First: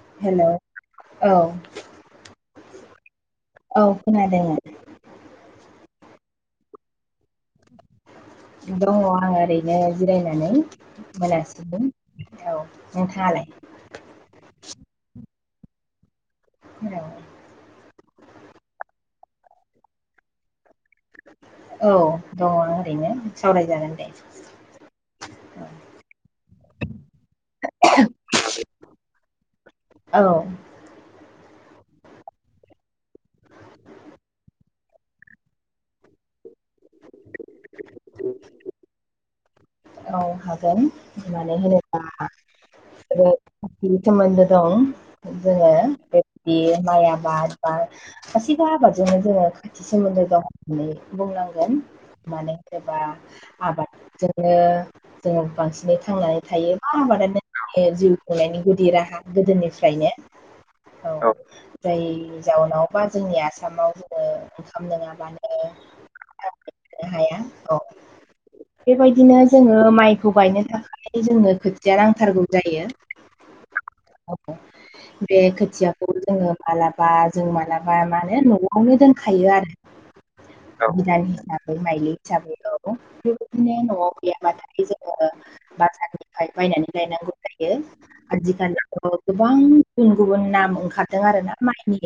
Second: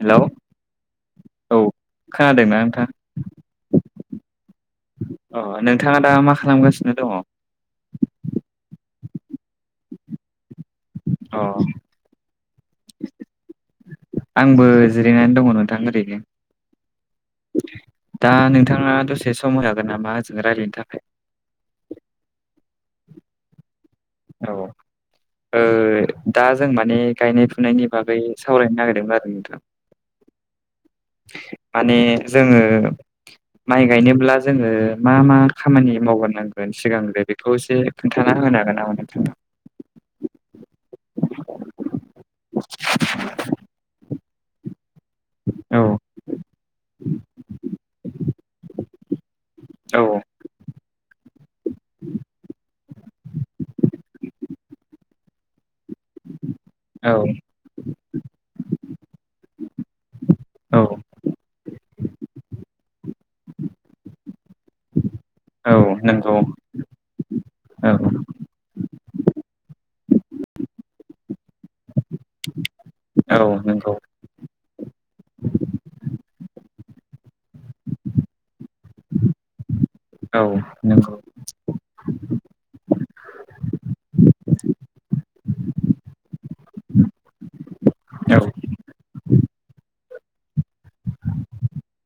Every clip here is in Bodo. हेल' हेलौ औ खोनादोंना नोंथां? औ खोनादों। अ नोंथाङा दा मा खालामगासिनो दङ? दङ आं ओरैनो जिरायनानै। अ मोनासिगोन औ नोंथाङालाय? आंबो जिरायनानै दङ नोंथां ओरैनो। हेलै दा नोंथाङा दसे सम हागोन नामा ओजों रायज्लायनो थाखाय? औ दङ ओरैनो सावरायजागोन। दे औ ओ दा जों माने गायनाय फुनायनि बागै सावरायनो नागिरदोंमोन आरो नोंथां। औ माने जोङो माइ गायनोब्ला जोङो मा मा खामानि मावग्रोनांगोन सिगांग्रो। खौ एसे खोन्थाना होनो हागोन नामा नोंथां। औ हागोन माने होनोब्ला औ बिदि सोमोनदो दं जोंओ औ बि माइ आबाद बा गासिबो आबादजोंनो जोङो खाथि औ सोमोन्दो दं होननानै बुंनांगोन। माने होनोबा आबाद बिनो जोङो बांसिनै थांनानै थायो मार औ आबादनो जिउ खुंनायनि गुदि राहा गोदोनिफ्रायनो औ जाय जाउनाव बा जोंनि आसामाव जोङो ओंखाम नङाबानो औ थानो नंगौ हाया औ बेबायदिनो जोङो माइखौ गायनो थाखाय जोङनो खोथिया नांथारगौ जायो औ नंगौ बे खोथियाखौ जोङो मालाबा जों मालाबा माने न'आवनो दोनखायो आरो औ नंगौ बिदान हिसाबै माइलि हिसाबै औ बेबायदिनो न'आव गैयाबाथाय जोङो बाजारनिफ्राय बायनानै गायनांगौ जायो औ आजिखालि औ गोबां गुबुन गुबुन नाम ओंखारदों आरो ना माइनि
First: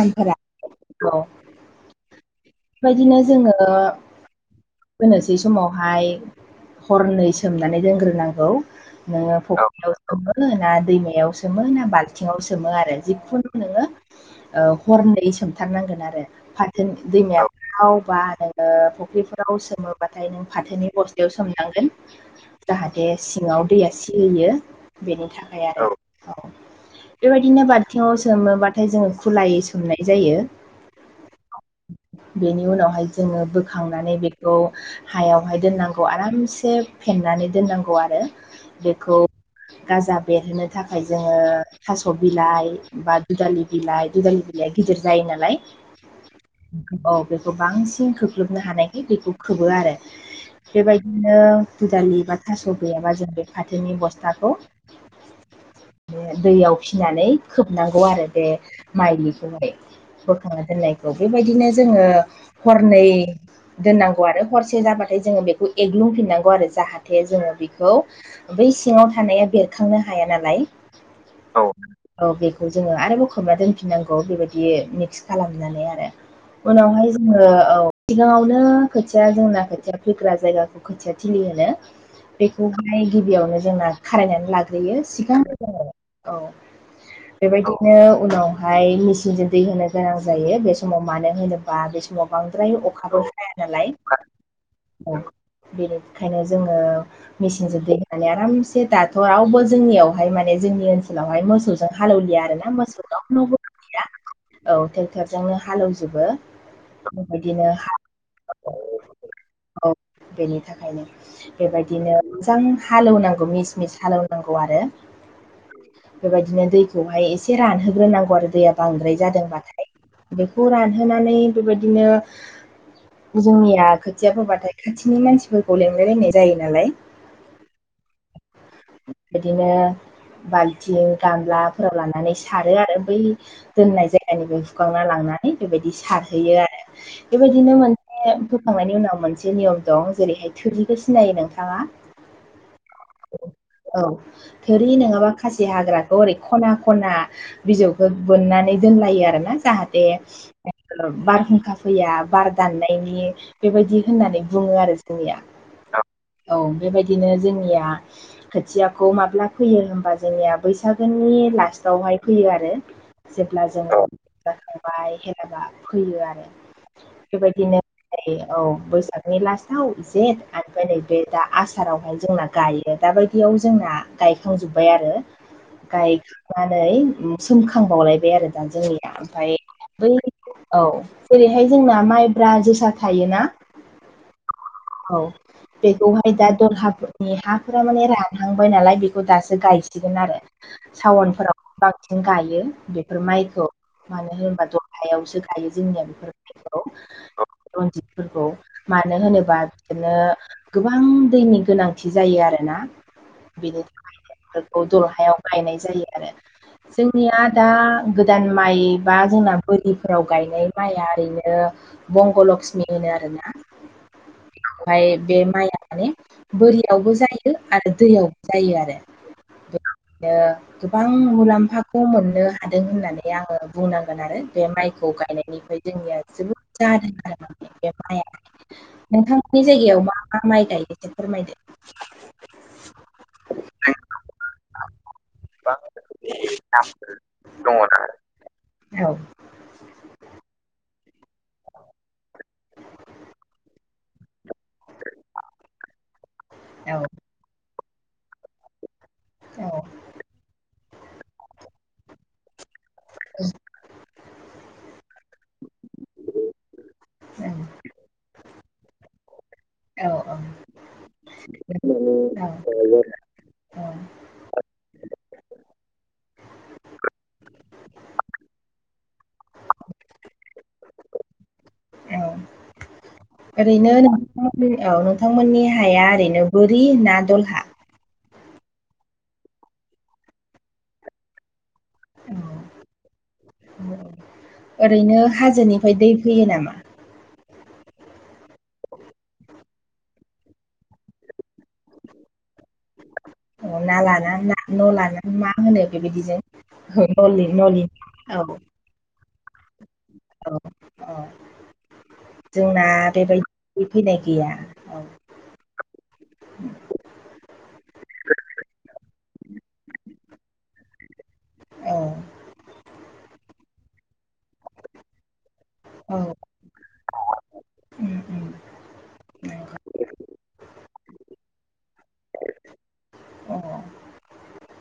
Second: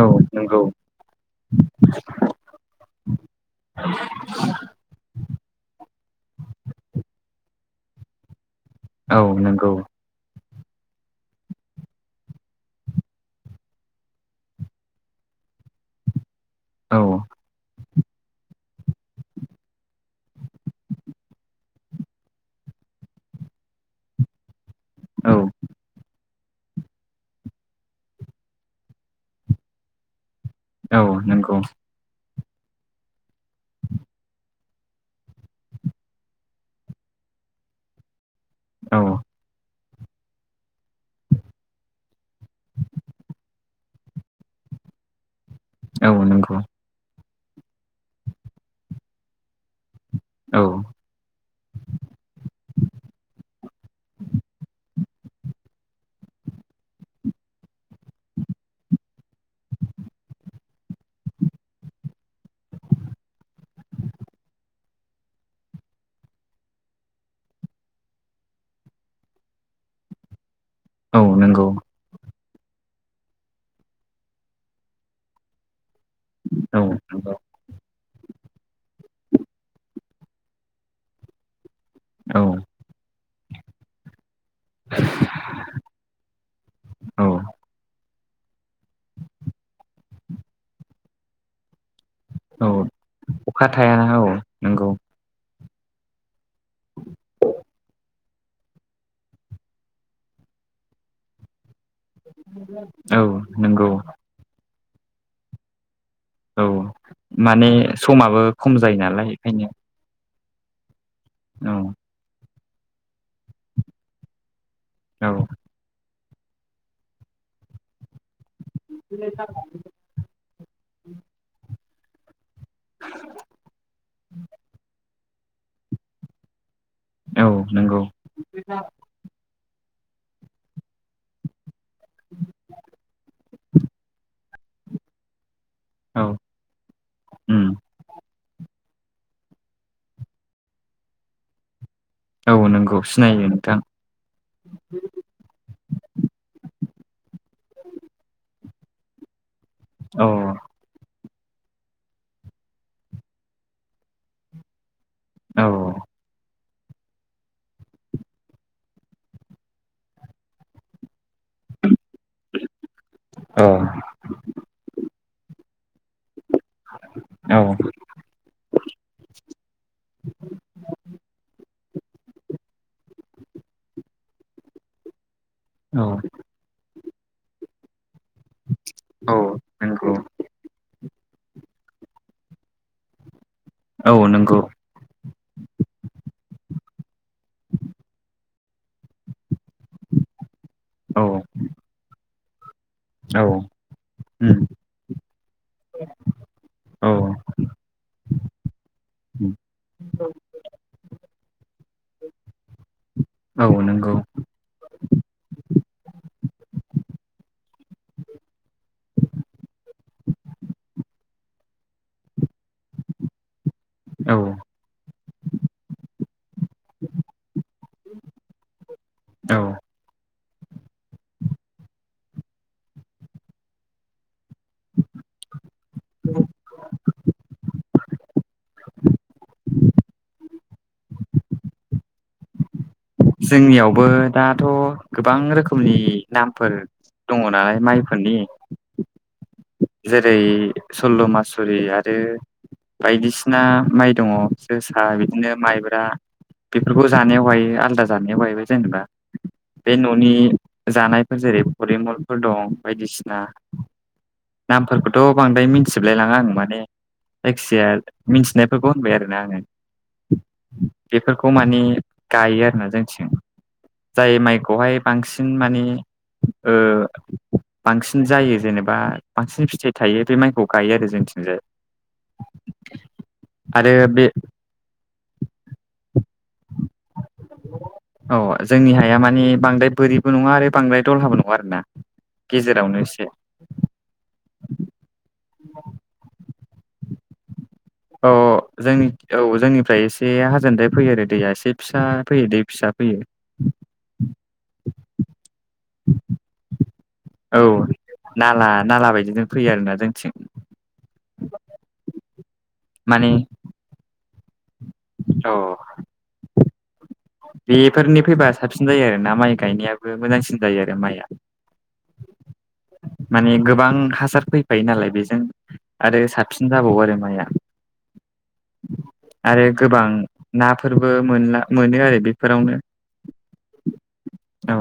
औ नंगौ औ बेबायदिनो जोङो फोनोसै समावहाय हरनै सोमनानै दोनग्रोनांगौ औ नोङो नंगौ फख्रियाव सोमो ना दैमायाव सोमो ना बाल्थिङाव सोमो आरो जिखुनु नोङो हरनै सोमथारनांगोन आरो फाथो औ दैमायाव थावबा नोङो फुख्रिफोर [unintelligible] गाव सोमोबाथाय नों फाथोनि बस्थायाव सोमनांगोन जाहाथे सिङाव दैया सिहोयो बेनि औ थाखाय आरो औ बेबायदिनो बालथिङाव सोमोबाथाय जोङो खुलायै सोमनाय‌ जायो औ नों बेनि उनावहाय जोङो बोखांनानै बे बे खौ हायावहाय दोननांगौ आरामसे फेनानै दोननांगौ आरो औ बेखौ गाजा बेरहोनो थाखाय जोङो थास' बिलाइ बा दुदालि बिलााय दुदालि बिलाया गिदिर जायो नालाय औ नंगौ औ बेखौ बांसिन खख्लोबनो हानायखाय बेखौ खोबो आरो औ बेबायदिनो दुदालि बा थास' गैयाबा जों बे फाथोनि बस्थाखौ [inaudible] दैयाव फिनानै खोबनांगौ आरो बे माइलिखौहाय बोखांना दोननायखौ बेबायदिनो जोङो हरनै दोननांगौ आरो हरसे जाबाथाय जोङो बेखौ एग्लुंफिननांगौ आरो जाहाथे जोङो बेखौ बै सिङाव थानाया बेरखांनो हाया नालाय औ नंगौ औ बेखौ जोङो आरोबाव खोबना दोनफिननांगौ बेबायदि मिक्स खालामनानै आरो औ उनावहाय नंगौ जोङो औ सिगाङावनो खोथिया जोंना खोथिया फैग्रा जायगाखौ खोथिया थिलि होनो औ बेखौहाय गिबियावनो जोंना खारायनानै लाग्रोयो सिगां जोङो औ औ बेबायदिनो उनावहाय मेचिनजों दै होनो गोनां जायो बे समाव मानो होनो बा बे समाव औ बांद्राय अखााबो हाया अखा नालाय थायाना औ नंगौ बेनिखायनो जोङो मेसिनजों दै होननानै आरामसे दाथ' रावबो जोंनियावहाय माने जोंनि ओनसोलावहाय मोसौ हालौलिया आरो ना मोसौ औ रावनावबो नंगौ गैया औ ट्रेक्टरजोंनो हालेवजोबो औ माने बेबायदिनो समाबो खम जायो नालाय बेखायनो औ बेनि थाखायनो औ बेबायदिनो मोजां हालेवनांगौ मिस मिस हालौवनांगौ आरो औ बेबायदिनो दैखौहाय एसे रानहोग्रोनांगौ आरो दैया बांद्राय जादोंबाथाय बेखौ रानहोनानै बेबायदिनो जोंनिया खोथिया फोबाथाय खाथिनि मानसिफोरखौ लेंलाय लायनाय जायो नालाय औ नंगौ। बिदिनो बाल्थिं गामलाफोराव लानानै सारो आरो बै दोननाय जायगानिफ्राय हुखांना लांनानै बेबायदि औ सारहैयो आरो उम बेबायदिनो मानि फोखांनायनि उनाव मोनसे नियम दं जेरैहाय थोरिखौ सिनायो नोंथाङा नोंगौ सिनायो नोंथां‌ औ थोरि नङाबा खासि हाग्राखौ ओरै ख'ना-ख'ना बिजौखौ बोननानै दोनलायो आरो ना जाहाथे औ बारहुंखा फैया बार दाननाय ऐ बेबायदि होननानै बुङो आरो जोंनिया। औ औ बेबायदिनो जोंनिया खोथियाखौ माब्ला फैयो होमबा जोंनिया बैसागोननि लास्टावहाय फैयो आरो। जेब्ला औ जोङो जाखांबाय हेलाबा फैयो आरो औ। बेबायदिनो औ बैसागनि लास्टाव जेठ ओमफ्राय नै बे दा आसारावहाय जोंना गायो। दाबायदियाव जोंना गायखांजोब्बाय आरो। औ गायखांनानै सोमखांबावलायबाय आरो दा जोंनिया औ ओमफाय बै नंगौ औ जेरैहाय जोंना माइब्रा, जोसा थायोना औ नंगौ औ बेखौहाय दा दलहाफोरनि हाफोरा माने रानहांबाय नालाय बेखौ दासो गायसिगोन आरो। औ सावनफोराव बांसिन गायो बेफोर औ माइखौ। मानो उम होनोबा दलहायावसो गायो जोंनिया बेफोर माइखौ औ। रनजितफोरखौ मानो उम होनोबा बिदिनो गोबां दैनि गोनांथि जायो आरोना। औ बिदि नंगौ [unintelligible] दलहायाव गायनाय जायो आरो। जोंनिया दा गोदान माइ बा जोंना बोरिफोराव गायनाय माइया ओरैनो बंग' लक्ष्मि होनो आरोना औ बेखौहाय बे माइआ माने बोरियावबो जायो आरो दैयावबो जायो आरो। औ। बिनो गोबां मुलाम्फाखौ मोननो हादों होननानै आङो बुंनांगोन आरो बे माइखौ गायनायनिफ्राय। जोंनिया जोबोद जादों। [unintelligible] नोंथांमोननि जायगायाव मा मा माइ गायदों एसे फोरमायदो। जोंनियावबो दाथ' गोबां रोखोमनि नामफोर दंङ' नालाय गोबां माइफोरनि। नामफोर जेरै सल्ल' मासुरि आरो बायदिसिना माइ दङ'। जोसा बिदिनो माइब्रा दङना बेफोरखौ जानायाव गायो आलदा जानायाव गायबाय जेनेबा औ। बे न'नि जानायफोर जेरै फरिमलफोर दं बायदिसिना नामफोरखौथ' बांद्राय मिथिजोबलायलाङा आं माने जायखिजाया मिथिनायफोरखौ होनबाय आरोना आङो औ औ औ बेफोरखौ माने गायो आरोना जोंथिं। औ जाय माइखौहाय बांसिन माने ओ बांसिन जायो जेनेबा बांसिन फिथाइ थायो बे माइखौ गायो आरो जोंथिंजाया। औ ओरैनो नोंथांनि औ नोंथांमोननि हाया ओरैनो बोरि ना दलहा। अ' जोंनि हाया मानि बांद्राय बोरिबो नङा आरो बांद्राय दलहाबो नङा आरो ना। औ गेजेरावनो एसे ओरैनो हाजोनिफ्राय दै फैयो नामा? औ जोंनि औ जोंनिफ्राय एसे हाजोनथायाय फैयो आरो दैया एसे फिसा फैयो दै फिसा फैयो नाला ना मा होनो बेबायदिजों नलि औ नलि औ नाला नाला बायदिजों फैयो आरोना जोंथिं। औ जोंना माने बेबायदि फैनाय गैया। औ औ। बेफोरनि फैबा साबसिन जायो आरोना माइ गायनायाबो मोजांसिन जायो आरो माइआ। औ माने गोबां हासार फैफायो नालाय बेजों औ आरो साबसिन जाबावो आरो माइआ उम उम आरो नंगौ गोबां नाफोरबो मोनो आरो बेफोरावनो [inaudible] औ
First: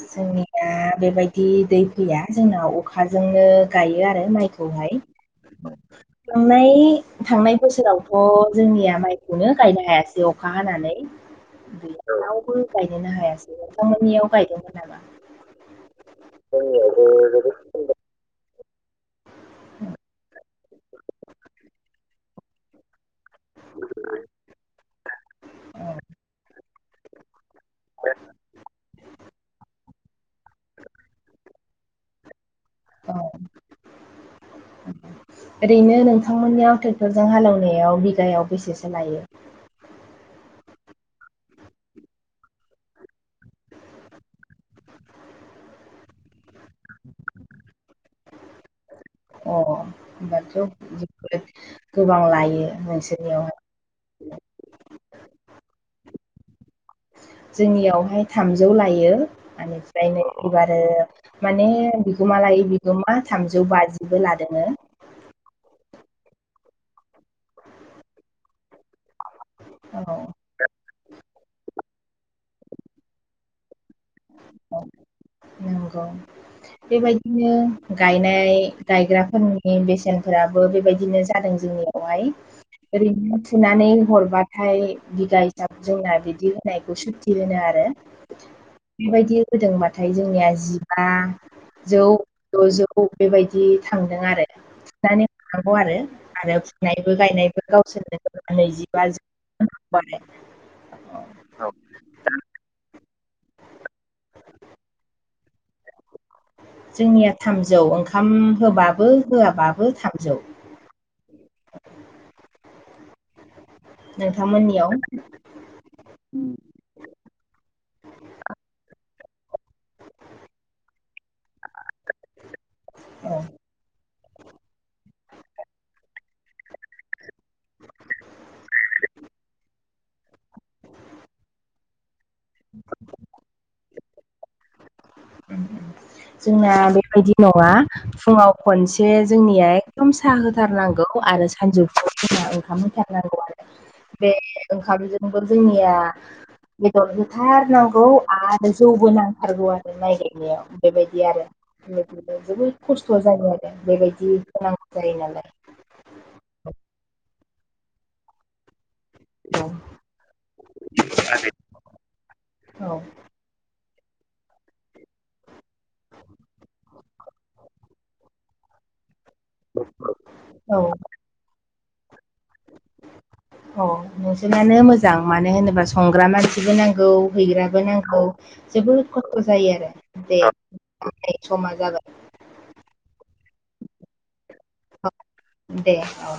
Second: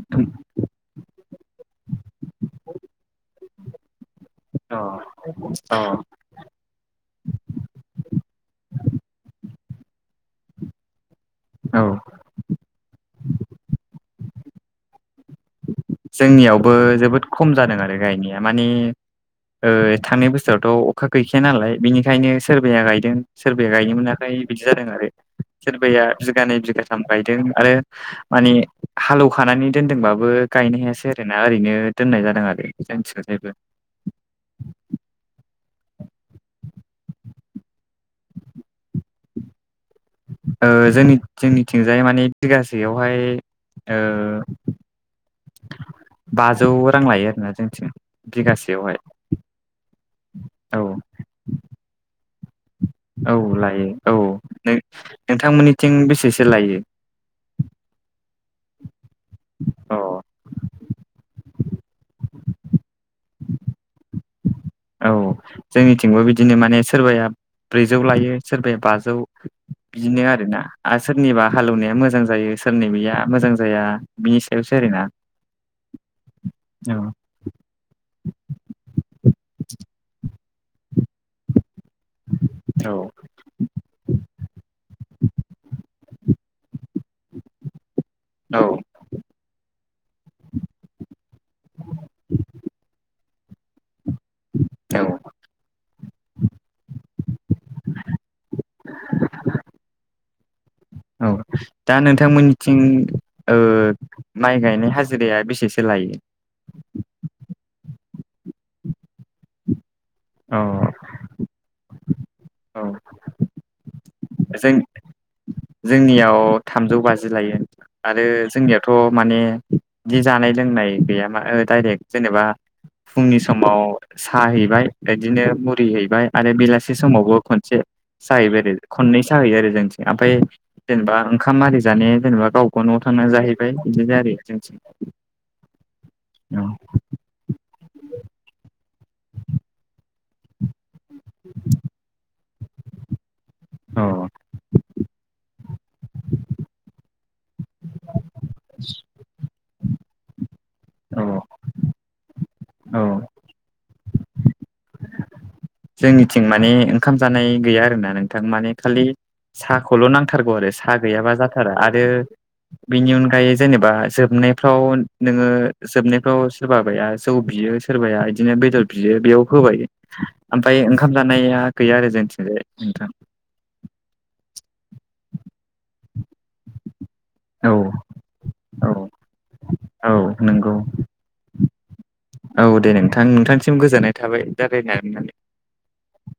जोंनि दा बेबायदि दै फैया जोंनााव अखाजोंनो गायो आरो माइखौहाय। अ'। थांनाय बोसोरावथ' जोंनिया माइखौनो गायनो हायासै अखा हानानै। [inaudible] रावबो गायनोनो हायासै। नोंथांमोननियाव गायदोंमोन नामा? जोंनियावबो जोबोद जोंनियावबो खम जादों आरो गायनाया माने थांनाय बोसोरावथ' अखा गैखाया नालाय बिनिखायनो सोरबाया गायदों सोरबाया गायनो मोनाखै बिदि जादों आरो औ सोरबाया बिगानै बिगाथाम गायदों। आरो माने हालौखानानै दोनदोंबाबो गायनो हायासै आरो ना ओरैनो दोननाय जादों आरो औ जोंनिथिंजाय बो। ओरैनो नोंथांमोननियाव ट्रेक्टरजों हालेवनायाव बिगायाव बेसेसो लायो? जों जोंनिथिंजाय माने बिगासेयावहाय बाजौ रां लायो आरोना जोंनिथिं। बिगासेयावहाय अ' होनबाथ' औ गोबां लायो। औ नोंसोरनियावहाय लायो। औ नोंथांमोननिथिं बेसेसो लायो? जोंनियावहाय थामजौ लायो अ बेनिफ्राय नै अबारो माने बिगोमा लायै बिगोमा थामजौ बाजिबो लादोंङो। औ जोंनिथिंबो बिदिनो माने सोरबाया ब्रैजौ लायो सोरबाया बाजौ औ बिदिनो आरोना आरो सोरनिबा हालेवनाया मोजां जायो सोरनिबैया मोजां जाया। बिनि सायावसो औ ओरै ना। औ बिदिनो गायनाय गायग्राफोरनि बेसेनफोराबो बेबायदिनो जादों जोंनिया। खौहाय औ ओरैनो फुनानै हरबाथाय बिगा हिसाब जोंना बिदि होनायखौ सुति होनो आरो औ बेबायदि होदोंबाथाय जोंनिया जिबा जौ द'जौ बेबायदि थांदों आरो। औ सुनानै थानांगौ आरो आरो फुनायबो गायनायबो गावसोरनो नैजिबा। [inaudible] औ दा नोंथांमोननिथिं ओ। माइ गायनाय हाजिराया बेसेसो लायो? जोंनिया थामजौ ओंखाम होबाबो होआबाबो थामजौ औ औ जों नोंथांमोननियाव जोंनियाव थामजौ बाजि लायो आरो जोंनियावथ' माने बिदि जानाय लोंनाय गैया मा ओ डायरेक्ट जेनेबा फुंनि औ समाव साहैबाय बिदिनो मुरि हैबाय आरो बेलासि समावबो खनसे सा हैबाय आरो खननै सा हैयो आरो जोंथिं ओमफ्राय जेनेबा ओंखाम आरि जानाया जेनेबा गावबा गाव न'आव थांना जाहैबाय बिदिनो आरो जोंथि जोंना बेबायदि नङा फुङाव खनसे जोंनिया एकदम साहा होथारनांगौ आरो सानजौफुआव जोंहा ओंखाम होथारनांगौ आरो बे ओंखामजों नोंगौ जोंनिया बेदर होथारनांगौ आरो जौबो नांथारगौ आरो बे माय गायनायाव बेबायदि औ आरो बिदिनो जोबोद खस्थ' औ जायो आरो बेबायदि नांगौ जायो नालाय जोंनिथिं माने ओंखाम जानाय गैया आरो ना नोंथां माने खालि साखौल' नांथारगौ आरो सा गैयाबा जाथारा आरो औ बेनि अनगायै जेनेबा जोबनाय फ्राव नोङो जोबनायफ्राव सोरबाबाया जौ बियो सोरबाया बिदिनो बेदर बियो बेयाव होबाय औ ओमफ्राय ओंखाम जानाया गैया आरो जोंथिंजाया नोंथां अ नोंसोरनानो मोजां मानो होनोब्ला संग्रा मानसिबो नांगौ औ हैग्राबो नांगौ जोबोद खस्थ' जायो आरो औ दे नंगौ समा जाबाय औ दे नोंथां नोंथांनिसिम गोजोननाय थाबाय रायलायनानै मोननानै दे औ